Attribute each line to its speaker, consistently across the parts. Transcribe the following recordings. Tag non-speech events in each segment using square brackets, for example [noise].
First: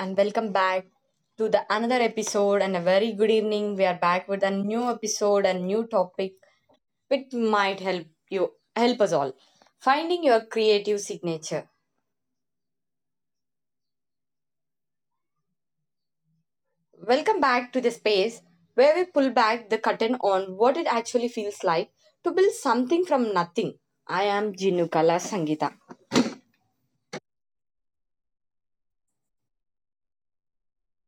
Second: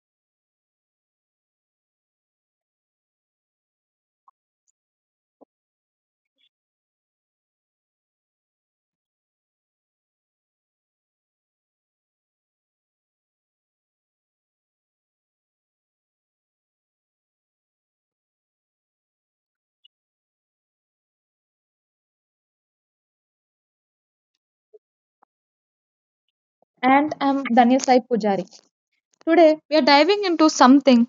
Speaker 1: and welcome back to the another episode and a very good evening. We are back with a new episode and new topic which might help you help us all. Finding your creative signature. Welcome back to the space where we pull back the curtain on what it actually feels like to build something from nothing. I am Jinukala Sangita.
Speaker 2: And I'm Daniel Sai Pujari. Today, we are diving into something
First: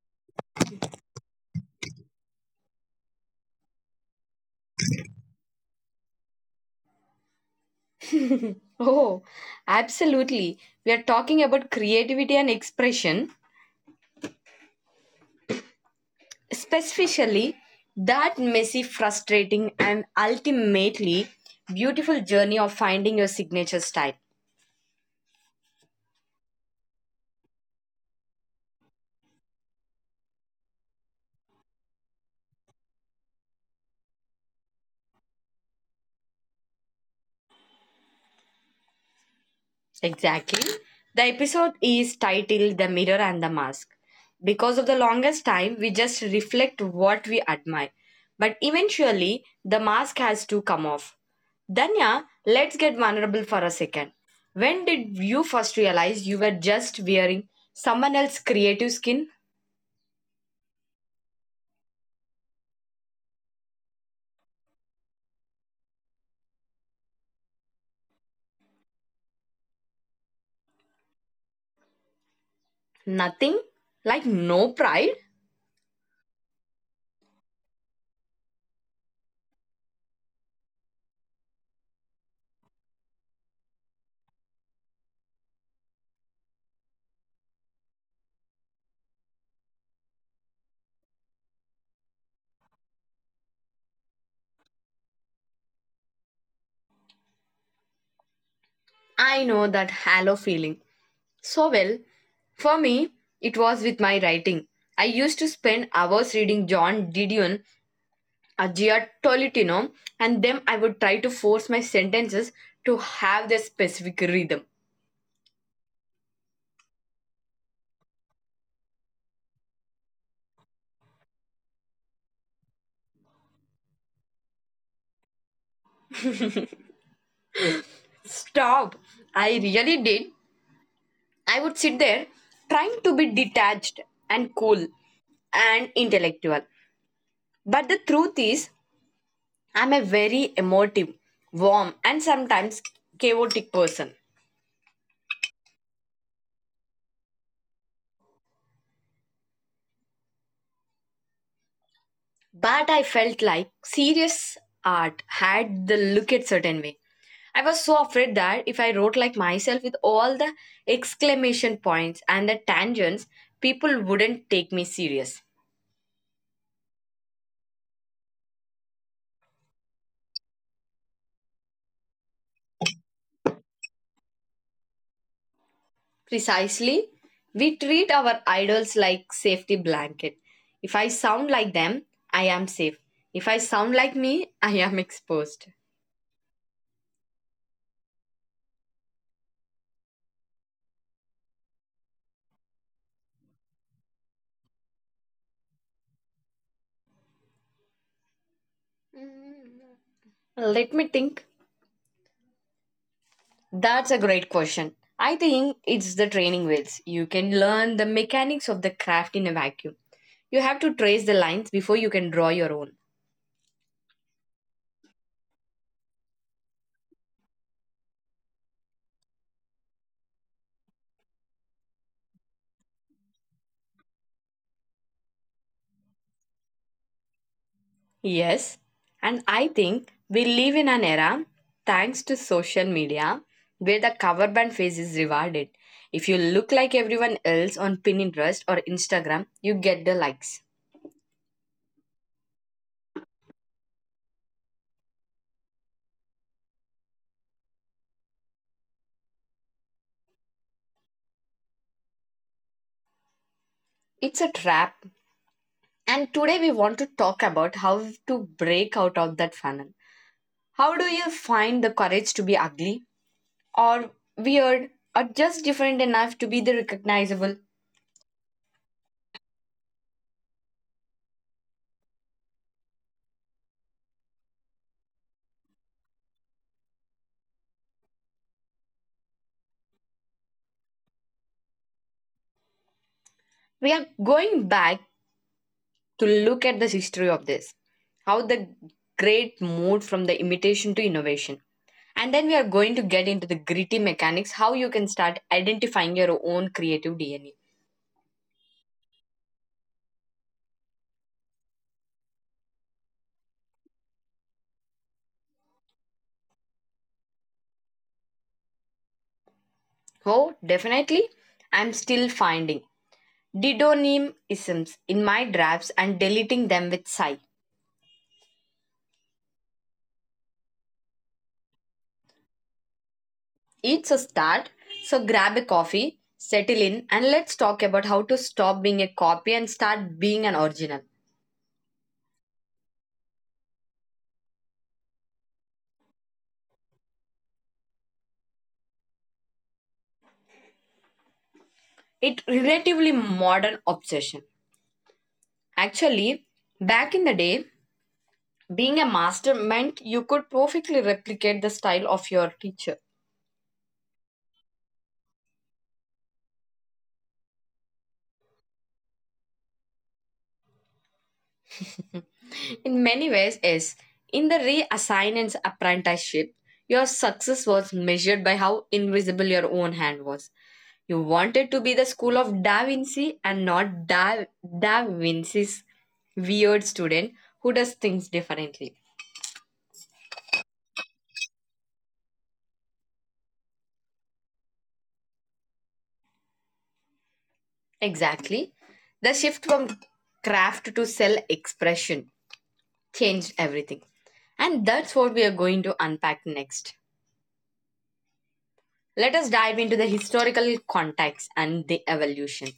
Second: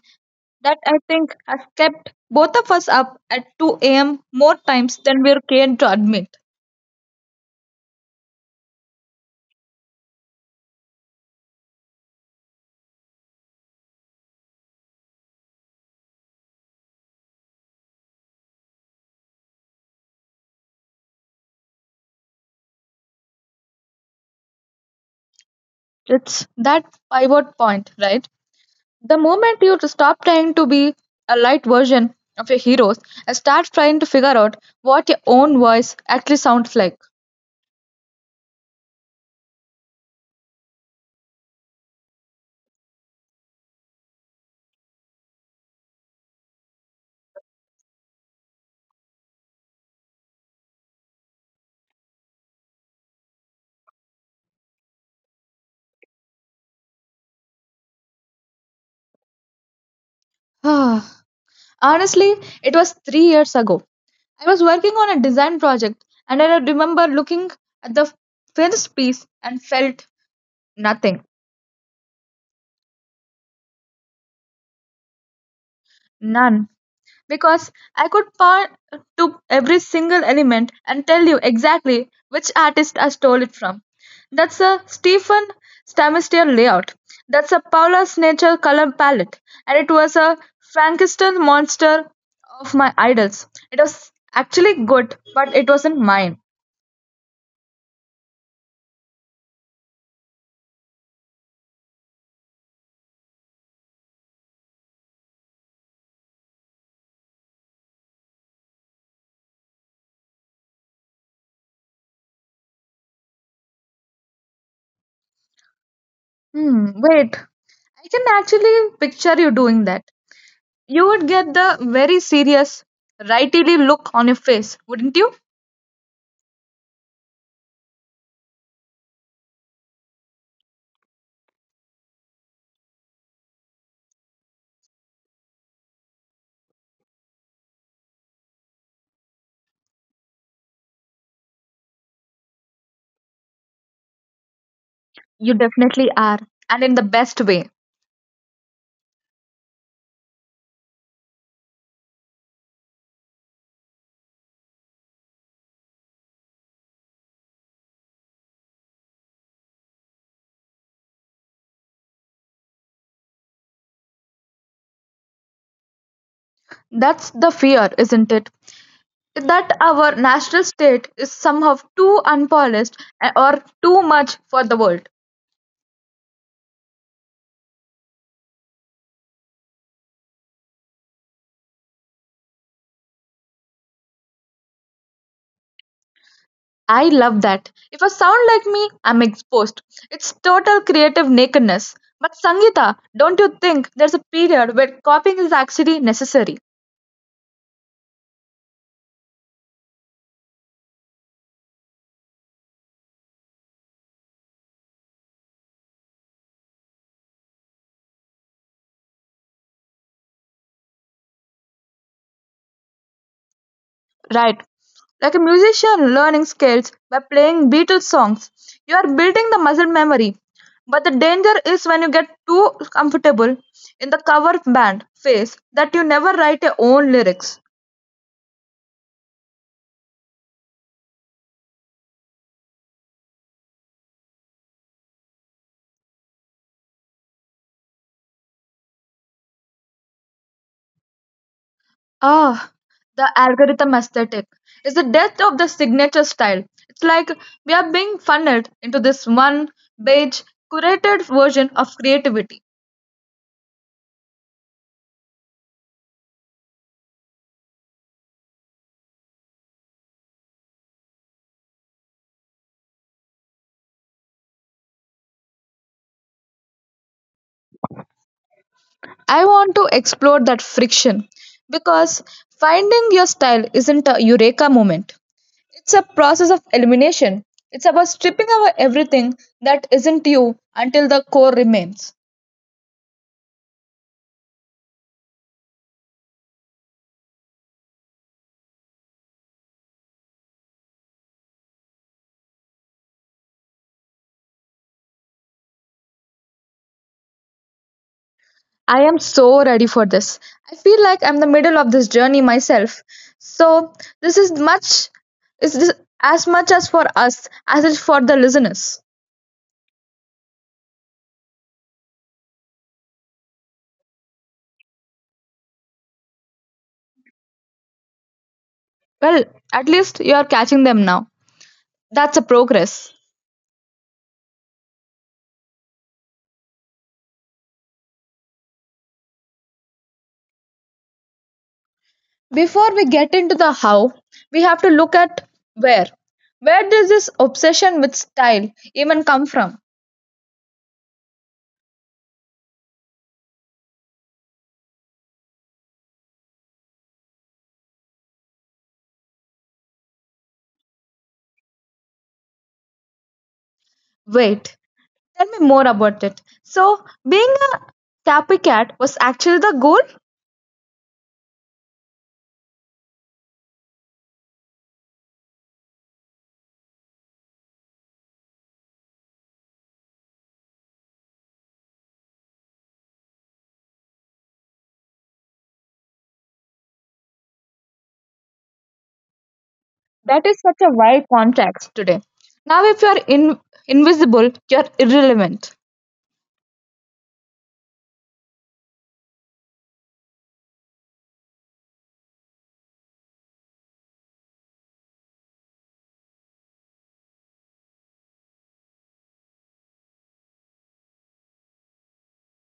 Speaker 2: that I think has kept both of us up at 2 a.m. more times than we're keen to admit.
Speaker 1: [laughs] Oh, absolutely. We are talking about creativity and expression, specifically, that messy, frustrating, and ultimately beautiful journey of finding your signature style.
Speaker 2: It's that pivot point, right? The moment you stop trying to be a light version of your heroes and start trying to figure out what your own voice actually sounds like.
Speaker 1: Exactly. The episode is titled The Mirror and the Mask. Because of the longest time, we just reflect what we admire. But eventually, the mask has to come off. Danya, let's get vulnerable for a second. When did you first realize you were just wearing someone else's creative skin?
Speaker 2: [sighs] Honestly, it was 3 years ago. I was working on a design project and I remember looking at the finished piece and felt nothing.
Speaker 1: Nothing? Like no pride?
Speaker 2: None. Because I could point to every single element and tell you exactly which artist I stole it from. That's a Stephen Stamester layout. That's a Paula Nature color palette. And it was a Frankenstein monster of my idols. It was actually good, but it wasn't mine.
Speaker 1: I know that hollow feeling so well. For me, it was with my writing. I used to spend hours reading John Didion, Agia Tolentino, and then I would try to force my sentences to have their specific rhythm.
Speaker 2: Hmm, wait. I can actually picture you doing that. You would get the very serious, rightily look on your face, wouldn't you?
Speaker 1: Stop! I really did. I would sit there trying to be detached and cool and intellectual. But the truth is, I'm a very emotive, warm, and sometimes chaotic person.
Speaker 2: You definitely are, and in the best way.
Speaker 1: But I felt like serious art had the look at certain way. I was so afraid that if I wrote like myself with all the exclamation points and the tangents, people wouldn't take me serious.
Speaker 2: That's the fear, isn't it? That our national state is somehow too unpolished or too much for the world.
Speaker 1: Precisely, we treat our idols like safety blanket. If I sound like them, I am safe. If I sound like me, I am [laughs] exposed.
Speaker 2: I love that. If I sound like me, I'm exposed. It's total creative nakedness. But Sangeeta, don't you think there's a period where copying is actually necessary?
Speaker 1: Let me think. That's a great question. I think it's the training wheels. You can learn the mechanics of the craft in a vacuum. You have to trace the lines before you can draw your own.
Speaker 2: Right. Like a musician learning scales by playing Beatles songs, you are building the muscle memory. But the danger is when you get too comfortable in the cover band phase that you never write your own lyrics.
Speaker 1: Yes, and I think we live in an era, thanks to social media, where the cover band phase is rewarded. If you look like everyone else on Pinterest or Instagram, you get the likes.
Speaker 2: Ah, the algorithm aesthetic is the death of the signature style. It's like we are being funneled into this one beige, curated version of creativity.
Speaker 1: It's a trap. And today we want to talk about how to break out of that funnel. How do you find the courage to be ugly? Or weird or just different enough to be the recognizable.
Speaker 2: I want to explore that friction because finding your style isn't a eureka moment. It's a process of elimination. It's about stripping away everything that isn't you until the core remains.
Speaker 1: We are going back to look at the history of this, how the great moved from the imitation to innovation. And then we are going to get into the gritty mechanics, how you can start identifying your own creative DNA.
Speaker 2: I am so ready for this. I feel like I'm the middle of this journey myself. So this is much is this as much as for us as it's for the listeners.
Speaker 1: Oh, definitely, I'm still finding didonymisms in my drafts and deleting them with sigh.
Speaker 2: Well, at least you are catching them now. That's a progress.
Speaker 1: It's a start, so grab a coffee, settle in, and let's talk about how to stop being a copy and start being an original.
Speaker 2: Before we get into the how, we have to look at where. Where does this obsession with style even come from?
Speaker 1: It relatively modern obsession. Actually, back in the day, being a master meant you could perfectly replicate the style of your teacher.
Speaker 2: Wait, tell me more about it. So, being a copycat was actually the goal?
Speaker 1: In many ways, yes. In the reassignance apprenticeship, your success was measured by how invisible your own hand was. You wanted to be the school of Da Vinci and not da Vinci's weird student who does things differently.
Speaker 2: That is such a wide context today. Now, if you are invisible, you're irrelevant.
Speaker 1: Exactly. The shift from craft to self expression changed everything. And that's what we are going to unpack next. Let us dive into the historical context and the evolution.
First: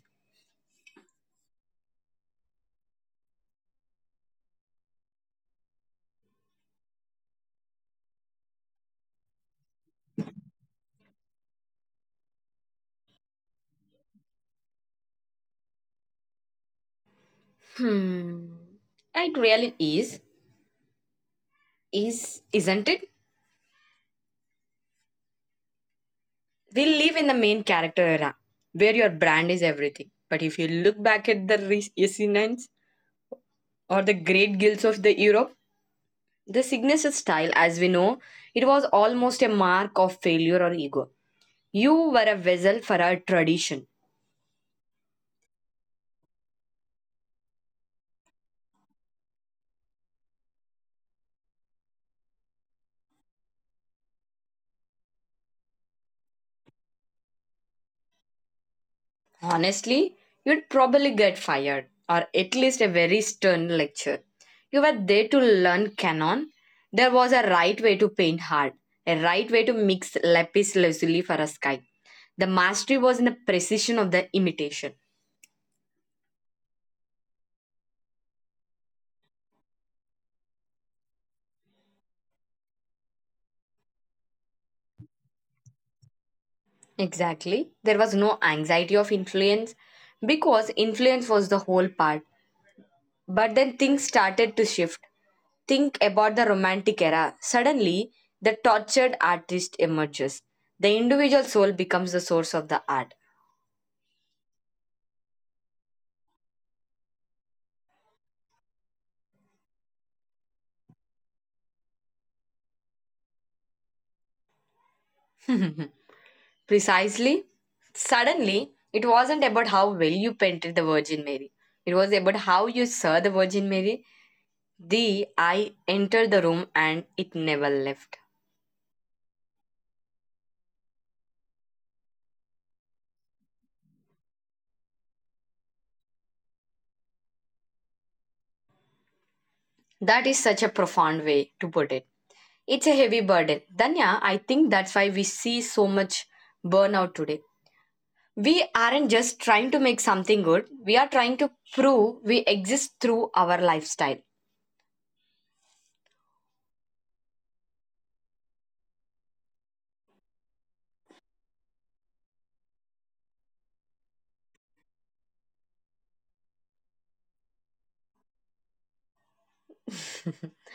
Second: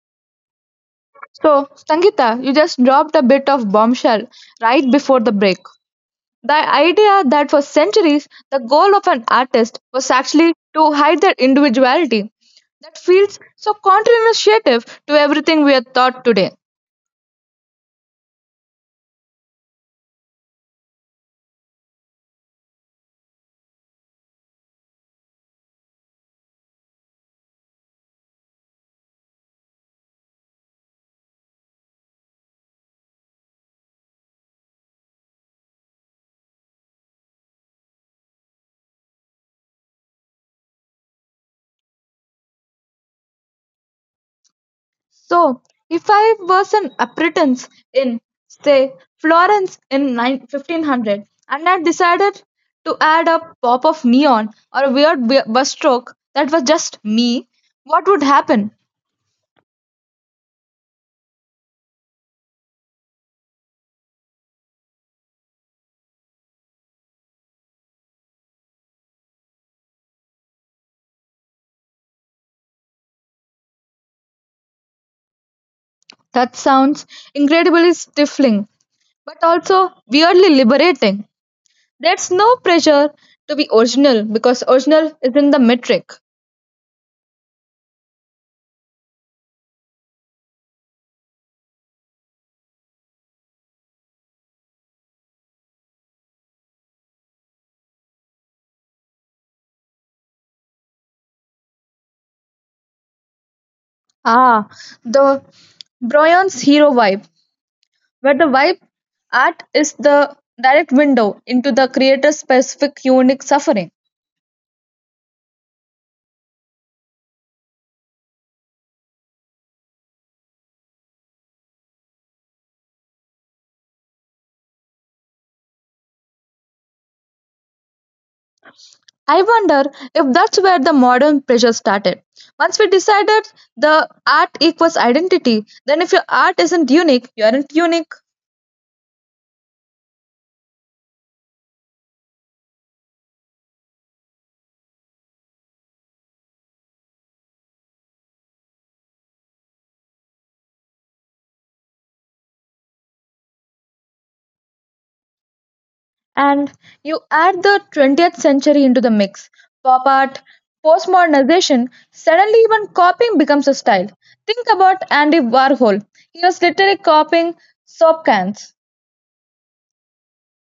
Speaker 2: So, Sangeeta, you just dropped a bit of bombshell right before the break. The idea that for centuries the goal of an artist was actually to hide their individuality that feels so counterintuitive to everything we are taught today.
Speaker 1: Hmm. It really is. Isn't it? We'll leave in the main character era, where your brand is everything. But if you look back at the Essenes or the great guilds of the Europe, the Cygnus style, as we know, it was almost a mark of failure or ego. You were a vessel for a tradition.
Speaker 2: So, if I was an apprentice in, say, Florence in 9 1500 and I decided to add a pop of neon or a weird bus stroke that was just me, what would happen?
Speaker 1: Honestly, you'd probably get fired, or at least a very stern lecture. You were there to learn canon. There was a right way to paint hard, a right way to mix lapis lazuli for a sky. The mastery was in the precision of the imitation.
Speaker 2: That sounds incredibly stifling, but also weirdly liberating. There's no pressure to be original because original isn't the metric.
Speaker 1: Exactly. There was no anxiety of influence because influence was the whole part. But then things started to shift. Think about the Romantic era. Suddenly, the tortured artist emerges. The individual soul becomes the source of the art.
Speaker 2: Ah, the Bryant's hero vibe, where the vibe art is the direct window into the creator's specific unique suffering.
Speaker 1: [laughs] Precisely. Suddenly, it wasn't about how well you painted the Virgin Mary. It was about how you saw the Virgin Mary. The eye entered the room and it never left.
Speaker 2: I wonder if that's where the modern pressure started. Once we decided the art equals identity, then if your art isn't unique, you aren't unique.
Speaker 1: That is such a profound way to put it. It's a heavy burden. Danya, I think that's why we see so much burnout today. We aren't just trying to make something good, we are trying to prove we exist through our lifestyle.
Speaker 2: And you add the 20th century into the mix pop art, postmodernization, suddenly even copying becomes a style. Think about Andy Warhol. He was literally copying soap cans.
Speaker 1: [laughs]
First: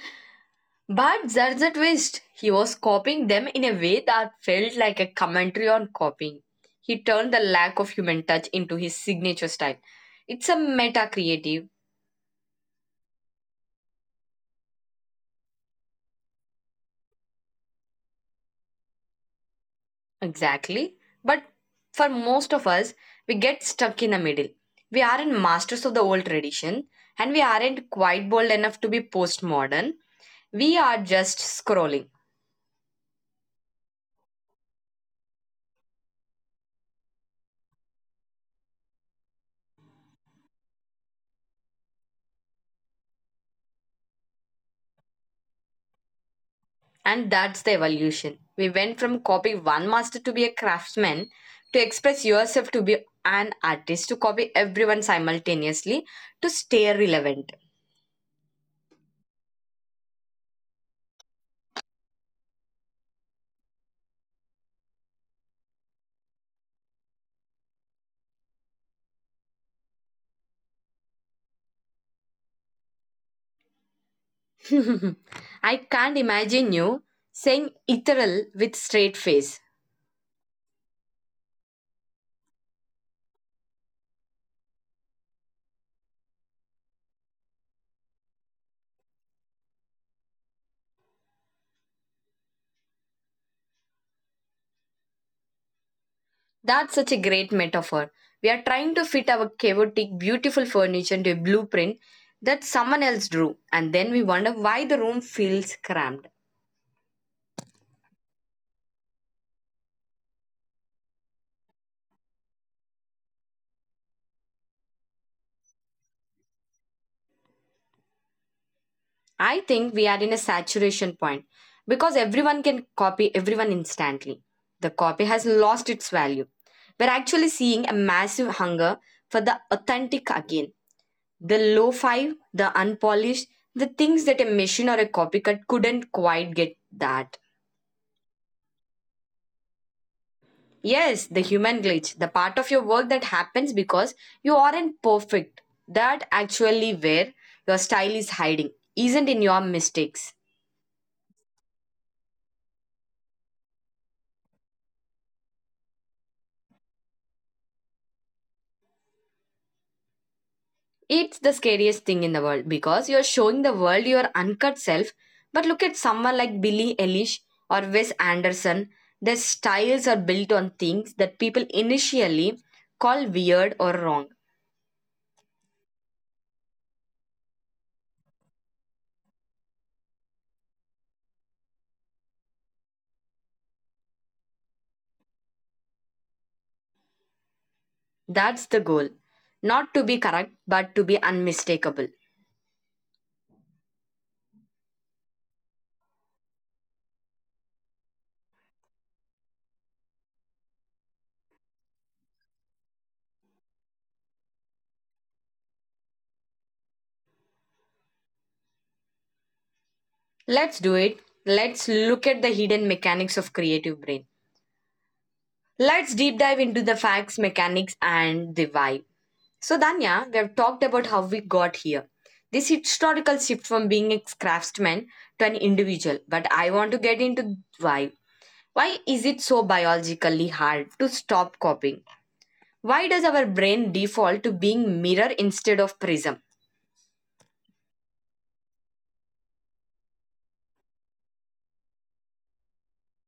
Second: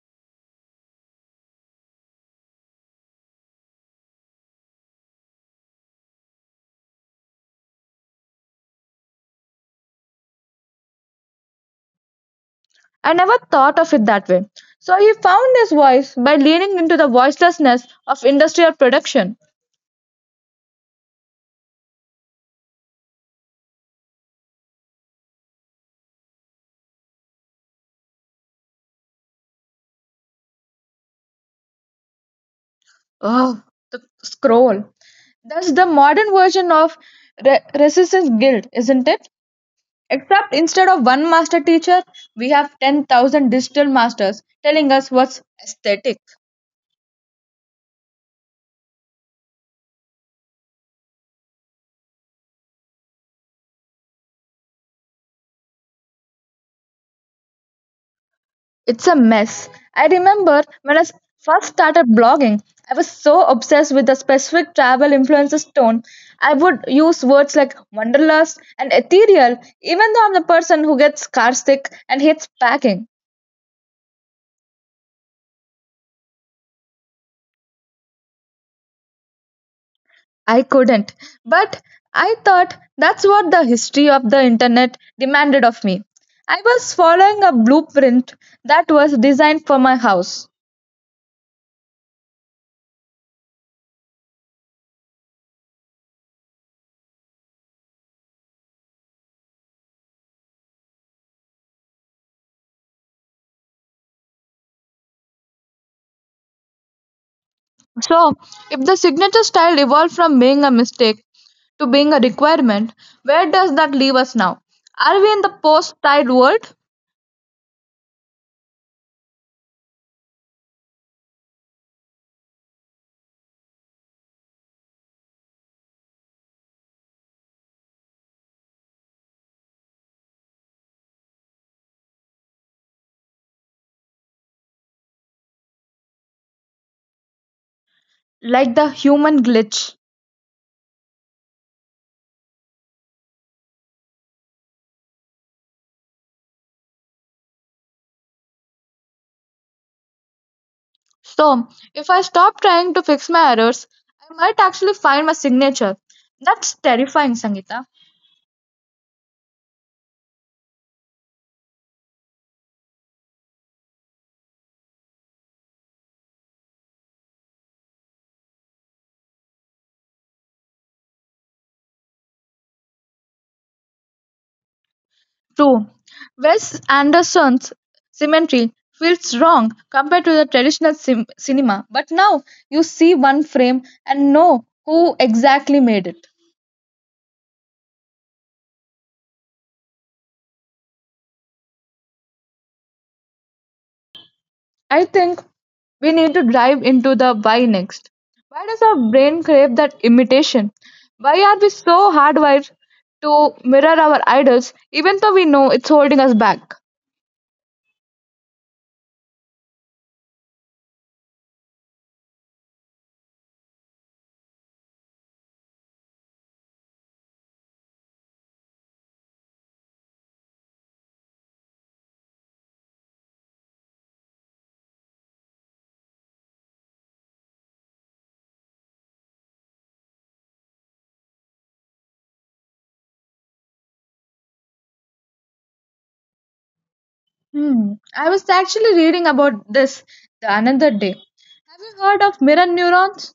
Speaker 1: But there's a twist. He was copying them in a way that felt like a commentary on copying. He turned the lack of human touch into his signature style. It's a meta creative,
Speaker 2: I never thought of it that way. So he found his voice by leaning into the voicelessness of industrial production.
Speaker 1: exactly. But for most of us, we get stuck in the middle. We aren't masters of the old tradition, and we aren't quite bold enough to be postmodern. We are just scrolling.
Speaker 2: Oh, the scroll. That's the modern version of resistance guild, isn't it? Except instead of one master teacher, we have 10,000 digital masters telling us what's aesthetic.
Speaker 1: And that's the evolution. We went from copying one master to be a craftsman, to express yourself to be an artist, to copy everyone simultaneously, to stay relevant.
Speaker 2: It's a mess. I remember when I first started blogging, I was so obsessed with the specific travel influencer's tone. I would use words like wanderlust and ethereal, even though I'm the person who gets car sick and hates packing.
Speaker 1: [laughs] I can't imagine you saying ethereal with straight face.
Speaker 2: I couldn't, but I thought that's what the history of the internet demanded of me. I was following a blueprint that was designed for my house.
Speaker 1: That's such a great metaphor. We are trying to fit our chaotic, beautiful furniture into a blueprint that someone else drew, and then we wonder why the room feels cramped.
Speaker 2: So, if the signature style evolved from being a mistake to being a requirement, where does that leave us now? Are we in the post tide world?
Speaker 1: I think we are in a saturation point because everyone can copy everyone instantly. The copy has lost its value. We're actually seeing a massive hunger for the authentic again. The low five, the unpolished, the things that a machine or a copycat couldn't quite get that.
Speaker 2: Like the human glitch.
Speaker 1: Yes, the human glitch, the part of your work that happens because you aren't perfect. That actually where your style is hiding, isn't in your mistakes.
Speaker 2: So, if I stop trying to fix my errors, I might actually find my signature. That's terrifying, Sangeeta.
Speaker 1: It's the scariest thing in the world because you're showing the world your uncut self. But look at someone like Billie Eilish or Wes Anderson. Their styles are built on things that people initially call weird or wrong.
Speaker 2: True, Wes Anderson's Cemetery feels wrong compared to the traditional cinema, but now you see one frame and know who exactly made it.
Speaker 1: That's the goal. Not to be correct, but to be unmistakable.
Speaker 2: I think we need to dive into the why next. Why does our brain crave that imitation? Why are we so hardwired to mirror our idols even though we know it's holding us back?
Speaker 1: Let's do it. Let's look at the hidden mechanics of creative brain. Let's deep dive into the facts, mechanics, and the vibe. So, Danya, we have talked about how we got here. This historical shift from being a craftsman to an individual, but I want to get into why. Why is it so biologically hard to stop copying? Why does our brain default to being mirror instead of prism?
Speaker 2: Hmm. I was actually reading about this the another day. Have you heard of mirror neurons?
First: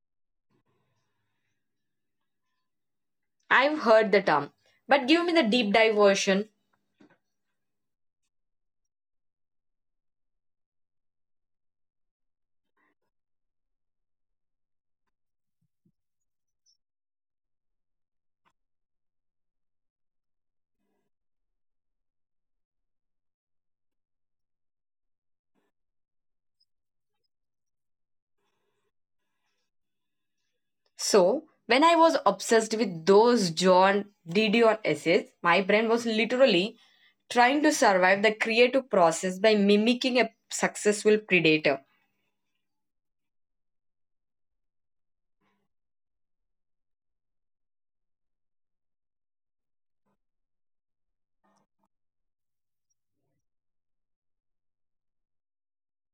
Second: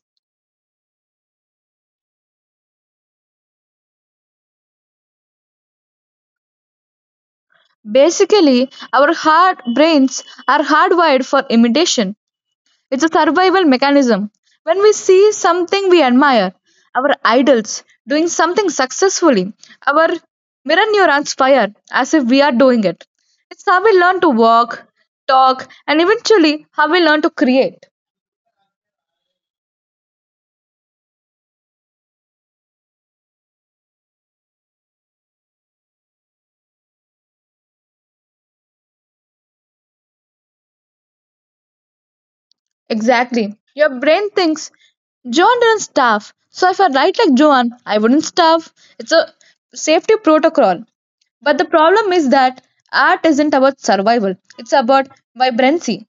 Speaker 1: I've heard the term, but give me the deep dive version.
Speaker 2: Basically, our heart brains are hardwired for imitation. It's a survival mechanism. When we see something we admire, our idols doing something successfully, our mirror neurons fire as if we are doing it. It's how we learn to walk, talk, and eventually how we learn to create.
Speaker 1: So, when I was obsessed with those John Didion essays, my brain was literally trying to survive the creative process by mimicking a successful predator.
Speaker 2: Exactly. Your brain thinks Joan didn't starve, so if I write like Joan, I wouldn't starve. It's a safety protocol. But the problem is that art isn't about survival, it's about vibrancy.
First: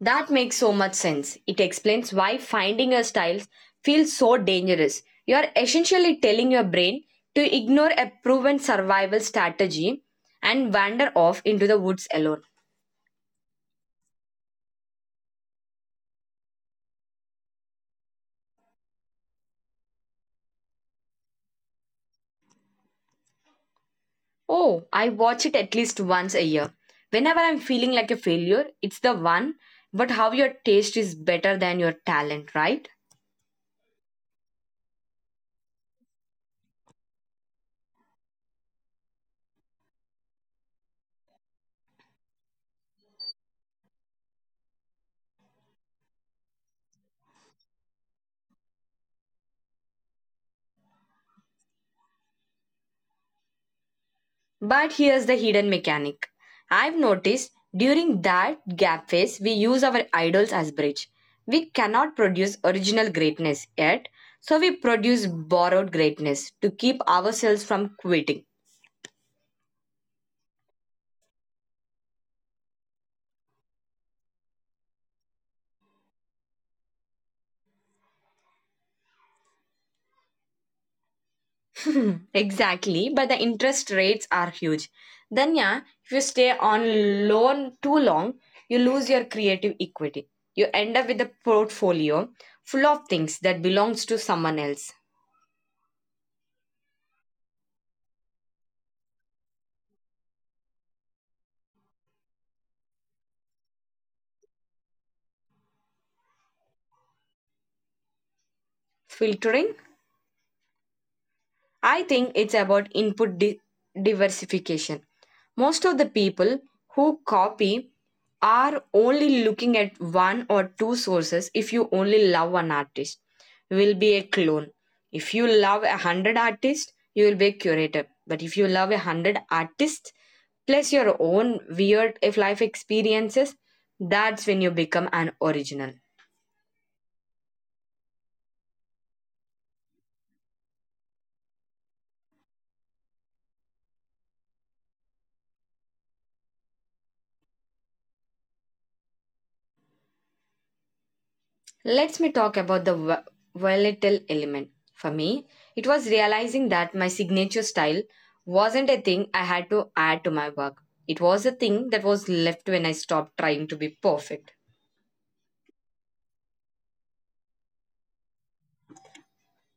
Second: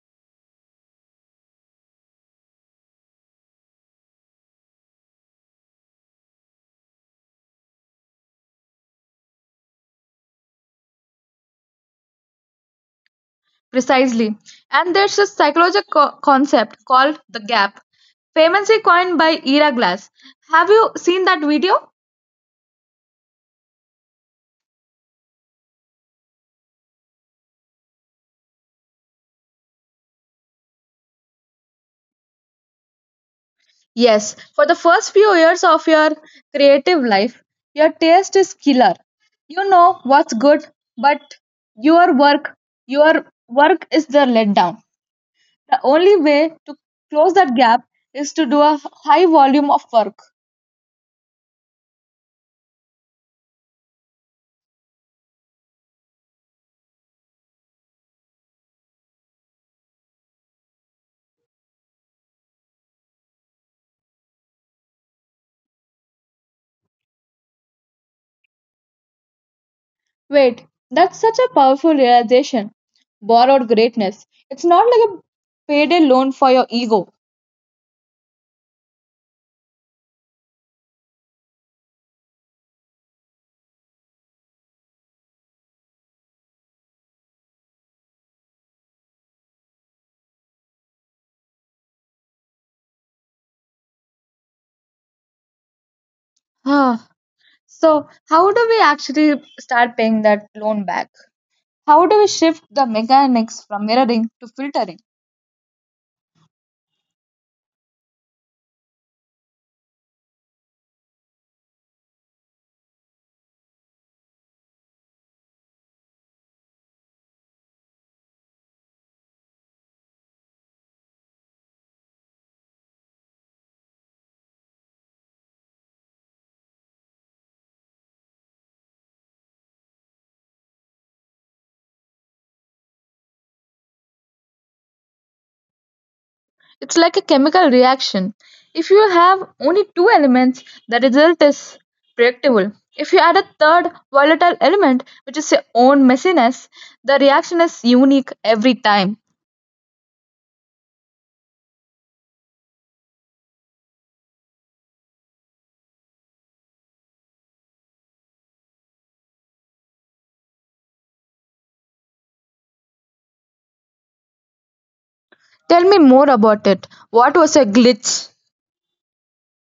Speaker 1: That makes so much sense. It explains why finding a style feels so dangerous. You are essentially telling your brain to ignore a proven survival strategy and wander off into the woods alone.
Speaker 2: Precisely. And there's a psychological concept called the gap, famously coined by Ira Glass. Have you seen that video?
Speaker 1: Oh, I watch it at least once a year. Whenever I'm feeling like a failure, it's the one, but how your taste is better than your talent, right?
Speaker 2: Yes, for the first few years of your creative life, your taste is killer. You know what's good, but your work, your work is the letdown. The only way to close that gap is to do a high volume of work.
Speaker 1: But here's the hidden mechanic. I've noticed during that gap phase, we use our idols as bridge. We cannot produce original greatness yet, so we produce borrowed greatness to keep ourselves from quitting.
Speaker 2: Wait, that's such a powerful realization. Borrowed greatness. It's not like a payday loan for your ego.
Speaker 1: [laughs] [clears throat] Exactly, but the interest rates are huge. Then, yeah, if you stay on loan too long, you lose your creative equity. You end up with a portfolio full of things that belongs to someone else.
Speaker 2: Ah, so how do we actually start paying that loan back? How do we shift the mechanics from mirroring to filtering?
Speaker 1: Filtering? I think it's about input diversification. Most of the people who copy are only looking at 1 or 2 sources. If you only love one artist, you will be a clone. If you love 100 artists, you will be a curator. But if you love a hundred artists plus your own weird if life experiences, that's when you become an original.
Speaker 2: It's like a chemical reaction. If you have only two elements, the result is predictable. If you add a third volatile element, which is your own messiness, the reaction is unique every time.
Speaker 1: Let us me talk about the volatile element. For me, it was realizing that my signature style wasn't a thing I had to add to my work. It was a thing that was left when I stopped trying to be perfect.
Speaker 2: Tell me more about it. What was your glitch?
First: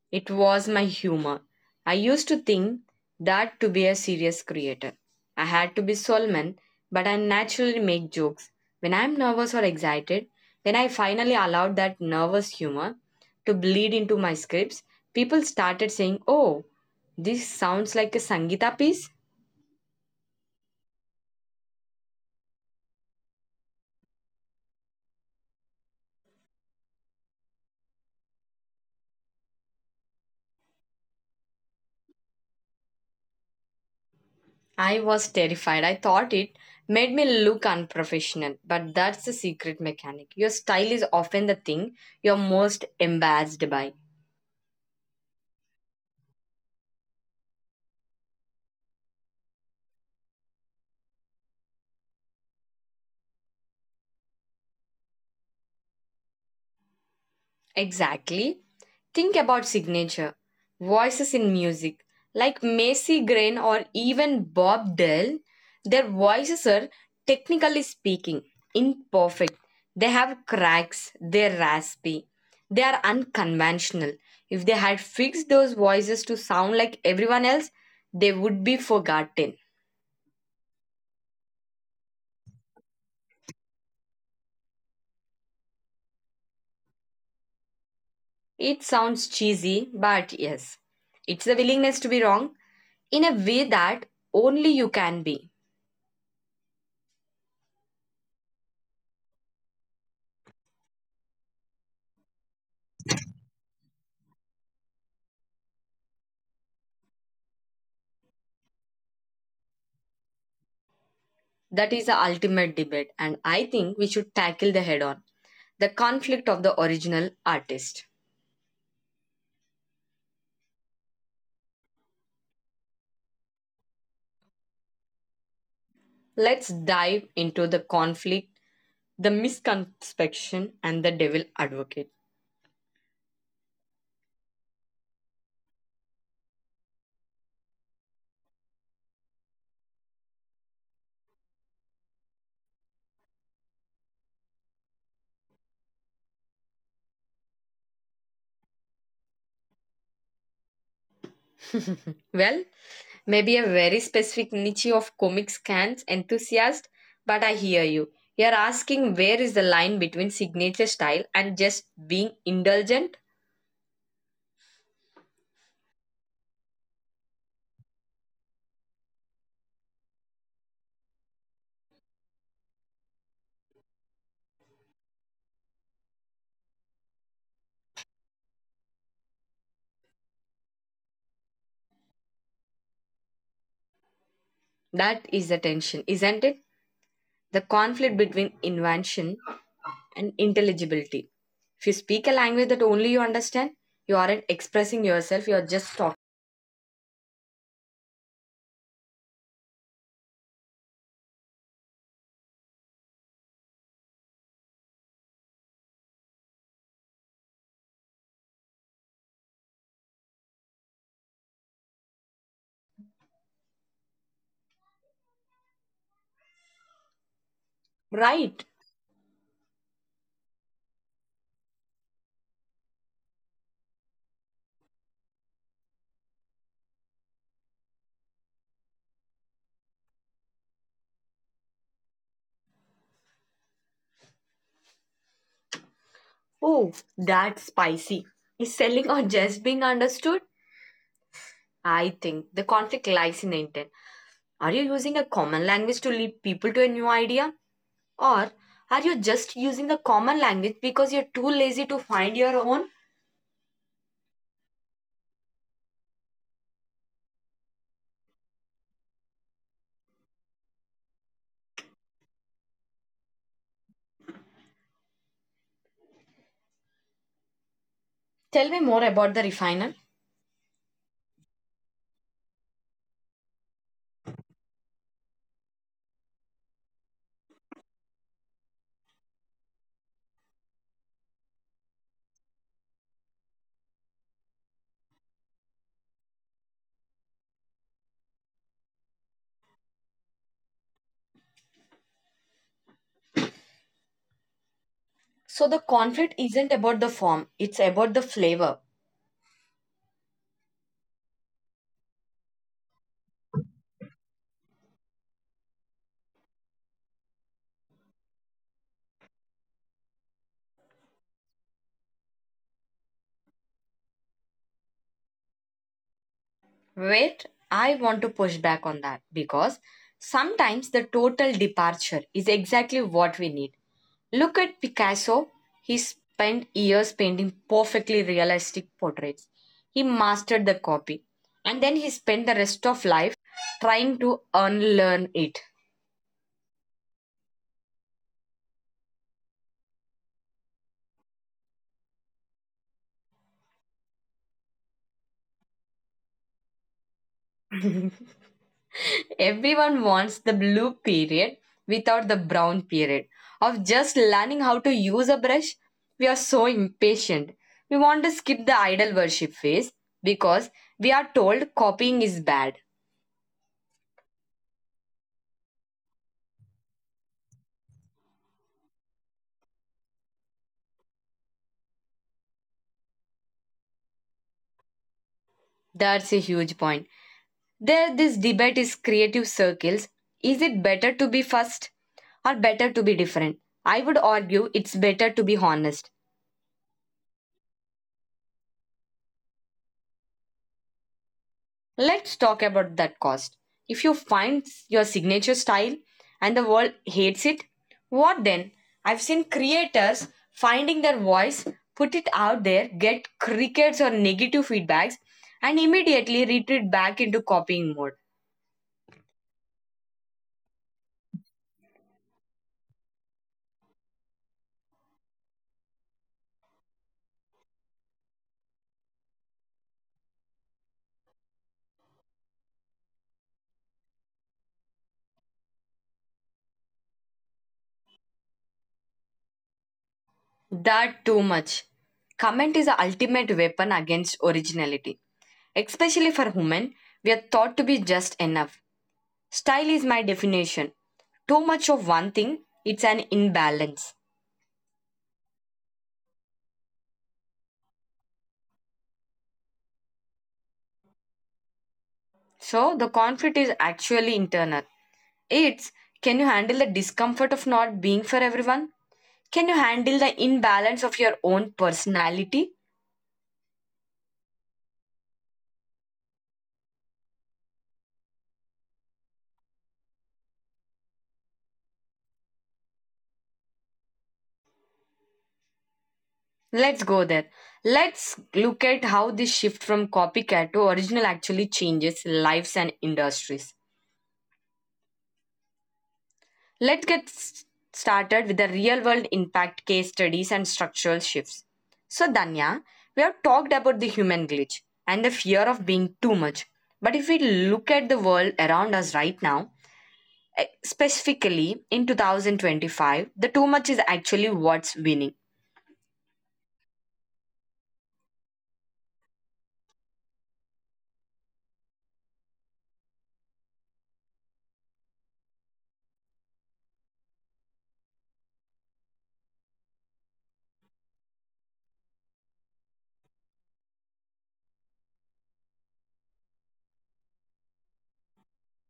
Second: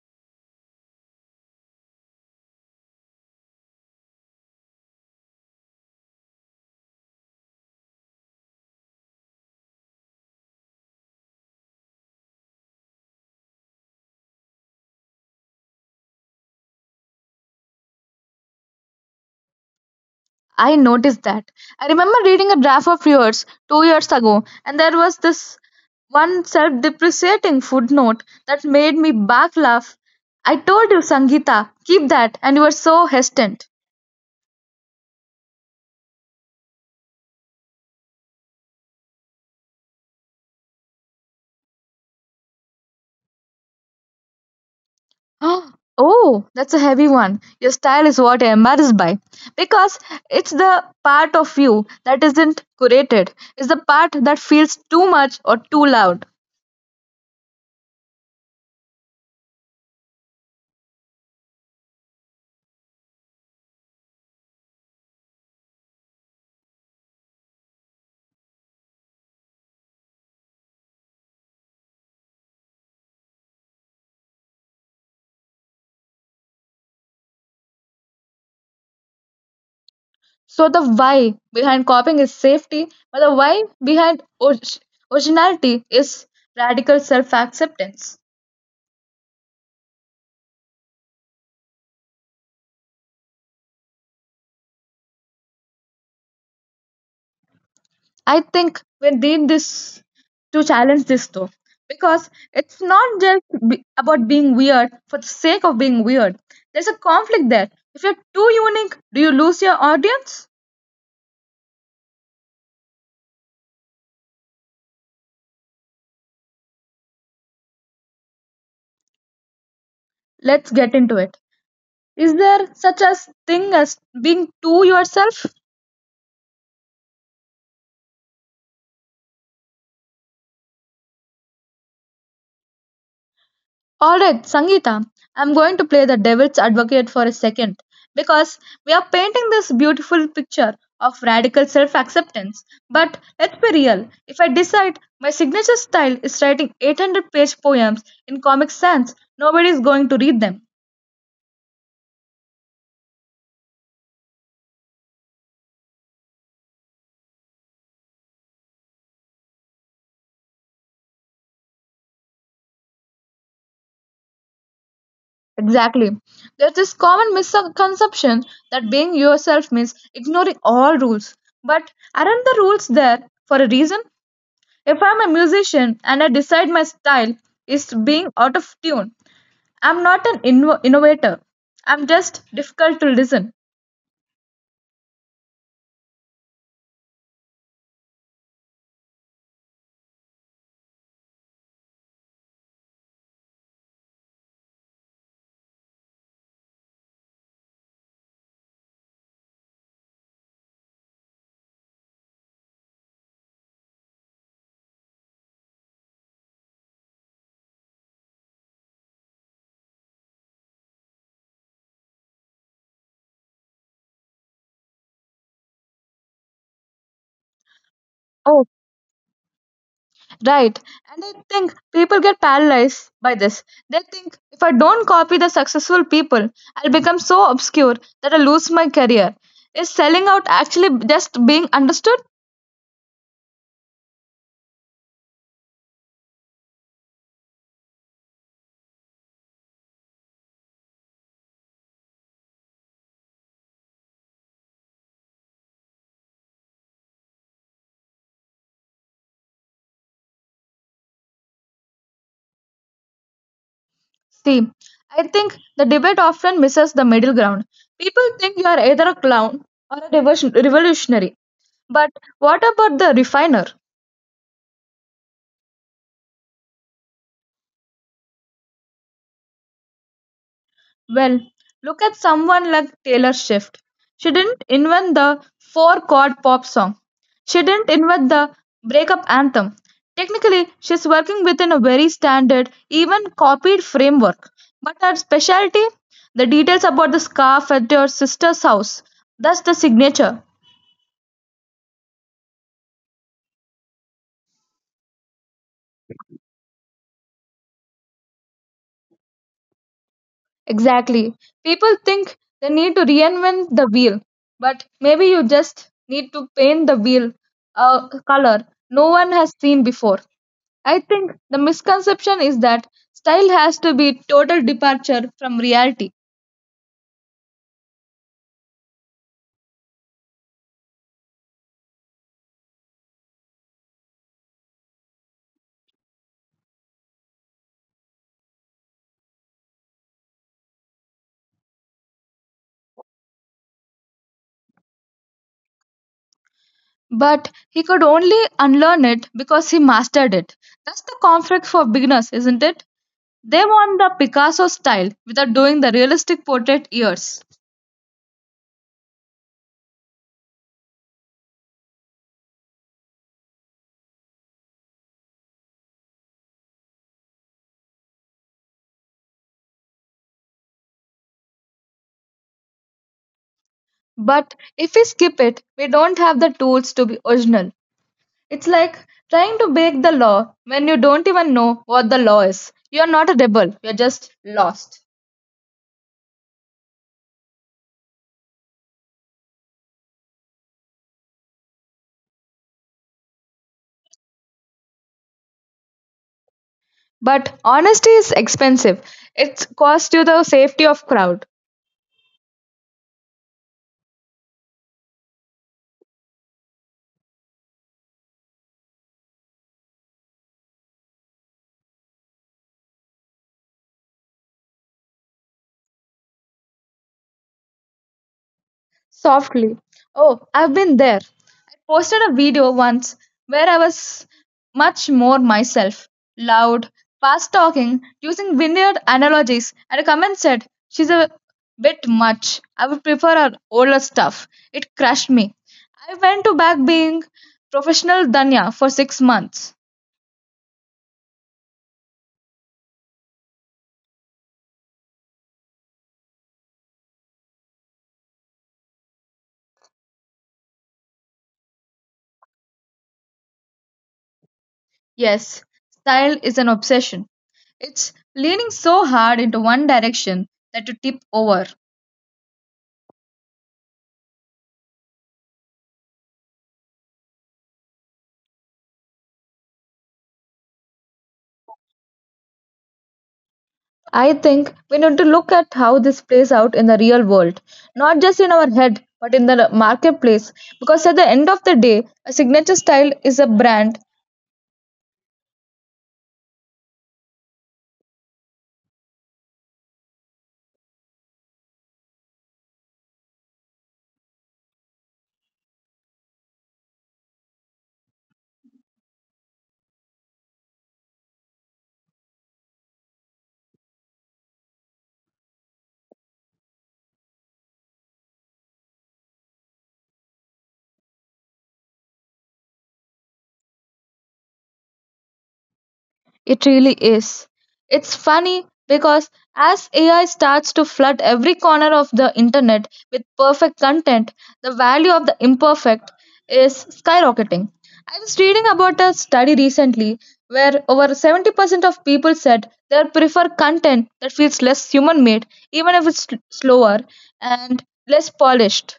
Speaker 1: It was my humor. I used to think that to be a serious creator, I had to be solemn, but I naturally make jokes. When I'm nervous or excited, when I finally allowed that nervous humor to bleed into my scripts, people started saying, "Oh, this sounds like a Sangita piece."
Speaker 2: I noticed that. I remember reading a draft of yours 2 years ago, and there was this one self depreciating footnote that made me back laugh. I told you, Sangeeta, keep that, and you were so hesitant.
Speaker 1: I was terrified. I thought it made me look unprofessional, but that's the secret mechanic. Your style is often the thing you're most embarrassed by.
Speaker 2: [gasps] Oh, that's a heavy one. Your style is what I'm embarrassed by. Because it's the part of you that isn't curated, it's the part that feels too much or too loud.
Speaker 1: Exactly. Think about signature voices in music, like Macy Gray or even Bob Dylan. Their voices are, technically speaking, imperfect. They have cracks, they're raspy, they are unconventional. If they had fixed those voices to sound like everyone else, they would be forgotten.
Speaker 2: So the why behind copying is safety, but the why behind originality is radical self-acceptance.
Speaker 1: It sounds cheesy, but yes, it's the willingness to be wrong in a way that only you can be.
Speaker 2: I think we need this to challenge this though, because it's not just about being weird for the sake of being weird. There's a conflict there. If you're too unique, do you lose your audience?
Speaker 1: That is the ultimate debate, and I think we should tackle the head on the conflict of the original artist.
Speaker 2: Let's get into it. Is there such a thing as being too yourself?
Speaker 1: Let's dive into the conflict, the misconception, and the devil advocate.
Speaker 2: Alright, Sangeeta, I'm going to play the devil's advocate for a second because we are painting this beautiful picture of radical self acceptance. But let's be real, if I decide my signature style is writing 800-page poems in comic sans, nobody is going to read them.
Speaker 1: [laughs] Well, maybe a very specific niche of comic scans enthusiast, but I hear you. You're asking where is the line between signature style and just being indulgent?
Speaker 2: Exactly. There's this common misconception that being yourself means ignoring all rules. But aren't the rules there for a reason? If I'm a musician and I decide my style is being out of tune, I'm not an innovator. I'm just difficult to listen.
Speaker 1: That is the tension, isn't it? The conflict between invention and intelligibility. If you speak a language that only you understand, you aren't expressing yourself, you're just talking. Right.
Speaker 2: Oh, right. And I think people get paralyzed by this. They think if I don't copy the successful people, I'll become so obscure that I lose my career. Is selling out actually just being understood?
Speaker 1: Oh, that's spicy. Is selling or just being understood? I think the conflict lies in the intent. Are you using a common language to lead people to a new idea? Or are you just using the common language because you're too lazy to find your own?
Speaker 2: See, I think the debate often misses the middle ground. People think you are either a clown or a revolutionary. But what about the refiner?
Speaker 1: Tell me more about the refiner.
Speaker 2: Well, look at someone like Taylor Swift. She didn't invent the four chord pop song, she didn't invent the breakup anthem. Technically, she's working within a very standard, even copied framework. But her specialty? The details about the scarf at your sister's house. That's the signature.
Speaker 1: So, the conflict isn't about the form, it's about the flavor.
Speaker 2: Exactly. People think they need to reinvent the wheel, but maybe you just need to paint the wheel a color no one has seen before. I think the misconception is that style has to be total departure from reality,
Speaker 1: Wait, I want to push back on that because sometimes the total departure is exactly what we need. Look at Picasso. He spent years painting perfectly realistic portraits. He mastered the copy, and then he spent the rest of life trying to unlearn it.
Speaker 2: but he could only unlearn it because he mastered it. That's the conflict for beginners, isn't it? They want the Picasso style without doing the realistic portrait years.
Speaker 1: [laughs] Everyone wants the blue period without the brown period of just learning how to use a brush. We are so impatient. We want to skip the idol worship phase because we are told copying is bad.
Speaker 2: But if we skip it, we don't have the tools to be original. It's like trying to break the law when you don't even know what the law is. You're not a rebel, you're just lost.
Speaker 1: That's a huge point. There, this debate is creative circles. Is it better to be first or better to be different? I would argue it's better to be honest.
Speaker 2: But honesty is expensive. It costs you the safety of crowd.
Speaker 1: Let's talk about that cost. If you find your signature style and the world hates it, what then? I've seen creators finding their voice, put it out there, get crickets or negative feedbacks, and immediately retreat back into copying mode.
Speaker 2: Softly. Oh, I've been there. I posted a video once where I was much more myself, loud, fast talking, using vineyard analogies, and a comment said, "She's a bit much. I would prefer her older stuff." It crushed me. I went to back being professional Danya for 6 months.
Speaker 1: That too much. Comment is the ultimate weapon against originality. Especially for women, we are thought to be just enough. Style is my definition. Too much of one thing, it's an imbalance.
Speaker 2: Yes, style is an obsession. It's leaning so hard into one direction that you tip over.
Speaker 1: So the conflict is actually internal. It's, can you handle the discomfort of not being for everyone? Can you handle the imbalance of your own personality?
Speaker 2: I think we need to look at how this plays out in the real world, not just in our head, but in the marketplace. Because at the end of the day, a signature style is a brand.
Speaker 1: Let's go there. Let's look at how this shift from copycat to original actually changes lives and industries. Let's get s- started with the real world impact case studies and structural shifts. So, Danya, we have talked about the human glitch and the fear of being too much. But if we look at the world around us right now, specifically in 2025, the too much is actually what's winning.
Speaker 2: It really is. It's funny because as AI starts to flood every corner of the internet with perfect content, the value of the imperfect is skyrocketing. I was reading about a study recently where over 70% of people said they prefer content that feels less human made, even if it's slower and less polished.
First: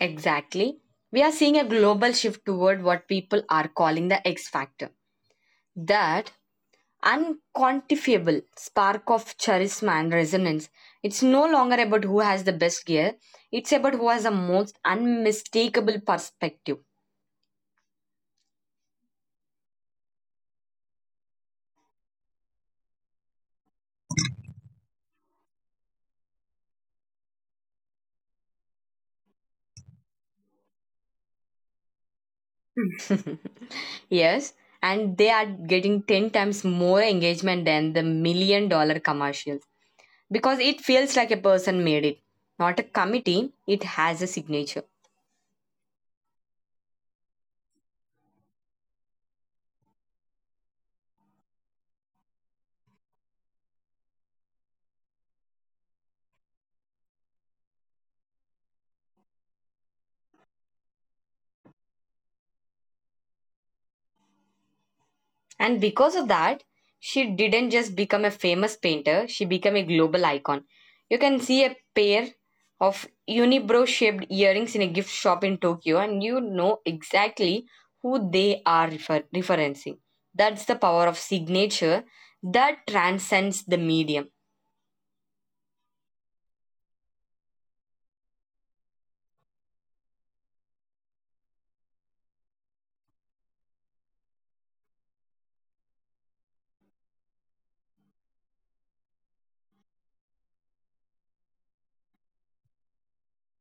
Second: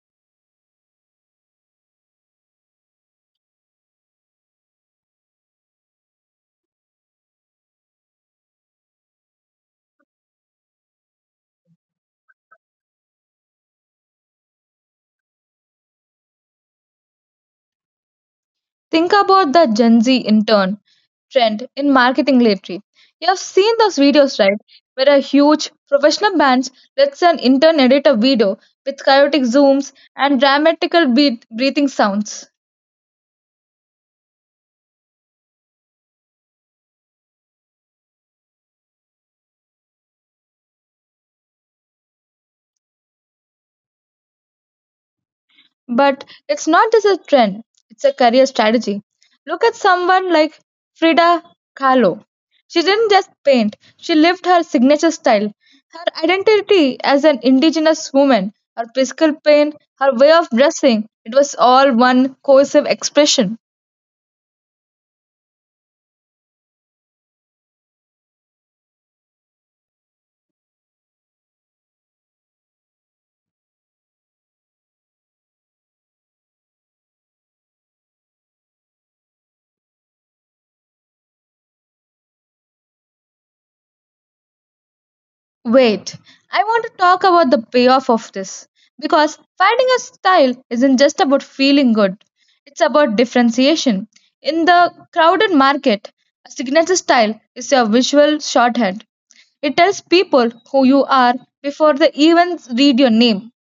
Speaker 1: Exactly. We are seeing a global shift toward what people are calling the X factor. That unquantifiable spark of charisma and resonance. It's no longer about who has the best gear, it's about who has the most unmistakable perspective.
Speaker 2: Think about the Gen Z intern trend in marketing lately. You have seen those videos, right? Where a huge professional band lets an intern edit a video with chaotic zooms and dramatical beat breathing sounds.
Speaker 1: [laughs] Yes, and they are getting 10 times more engagement than the million-dollar commercials because it feels like a person made it, not a committee. It has a signature.
Speaker 2: But it's not just a trend, it's a career strategy. Look at someone like Frida Kahlo. She didn't just paint, she lived her signature style. Her identity as an indigenous woman, her physical pain, her way of dressing, it was all one cohesive expression.
Speaker 1: And because of that, she didn't just become a famous painter, she became a global icon. You can see a pair of unibrow shaped earrings in a gift shop in Tokyo, and you know exactly who they are referencing. That's the power of signature that transcends the medium.
Speaker 2: Wait, I want to talk about the payoff of this because finding a style isn't just about feeling good, it's about differentiation. In the crowded market, a signature style is your visual shorthand. It tells people who you are before they even read your name.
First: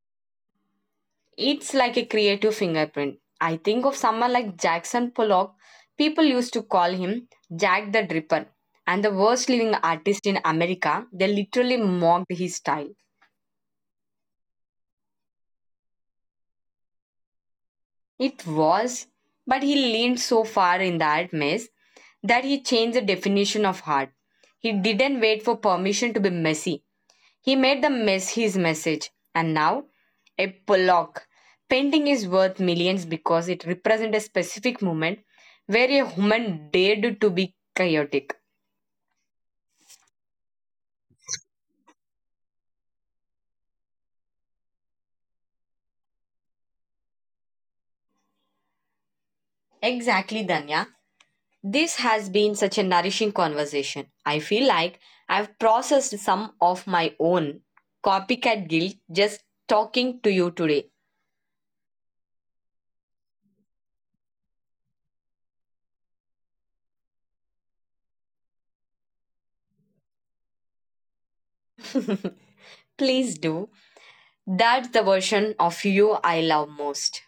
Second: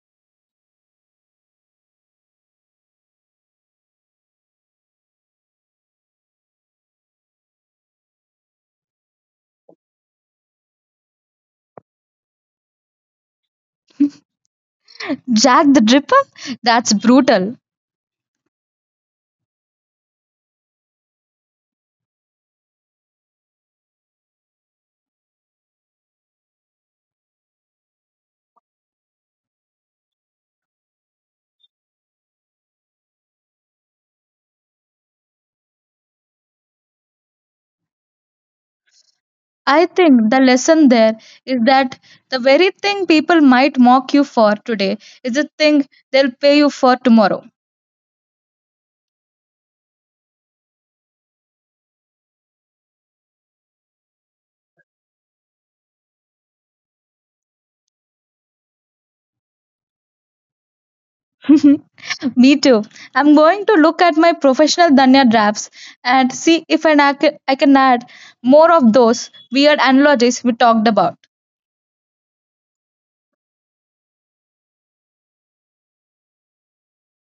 Speaker 1: It's like a creative fingerprint. I think of someone like Jackson Pollock. People used to call him Jack the Dripper and the worst living artist in America. They literally mocked his style.
Speaker 2: Jack the Dripper? That's brutal.
Speaker 1: It was, but he leaned so far in that mess that he changed the definition of art. He didn't wait for permission to be messy. He made the mess his message, and now a Pollock painting is worth millions because it represents a specific moment where a human dared to be chaotic.
Speaker 2: I think the lesson there is that the very thing people might mock you for today is the thing they'll pay you for tomorrow.
Speaker 1: Exactly, Danya. This has been such a nourishing conversation. I feel like I've processed some of my own copycat guilt just talking to you today.
Speaker 2: [laughs] Me too. I'm going to look at my professional Danya drafts and see if an I can add more of those weird analogies we talked about.
Speaker 1: [laughs] Please do. That's the version of you I love most.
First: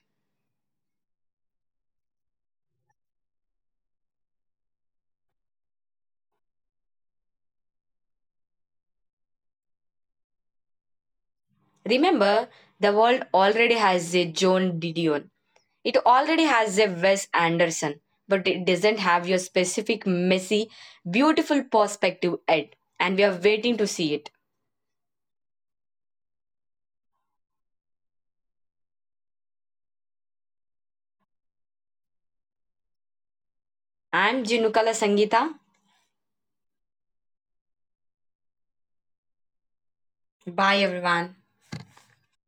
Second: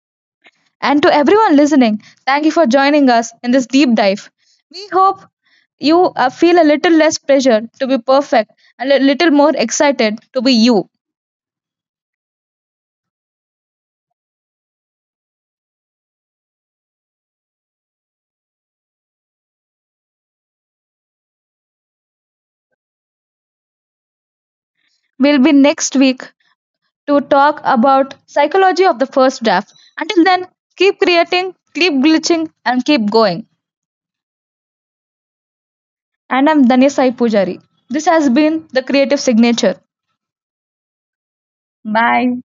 Speaker 2: And to everyone listening, thank you for joining us in this deep dive. We hope you feel a little less pressure to be perfect and a little more excited to be you.
Speaker 1: Remember, the world already has a John Didion. It already has a Wes Anderson, but it doesn't have your specific messy, beautiful perspective yet. And we are waiting to see it.
Speaker 2: We'll be next week to talk about psychology of the first draft. Until then, keep creating, keep glitching and keep going.
Speaker 1: I'm Jinukala Sangita.
Speaker 2: And I'm Danya Sai Pujari. This has been The Creative Signature.
Speaker 1: Bye everyone.
Speaker 2: Bye.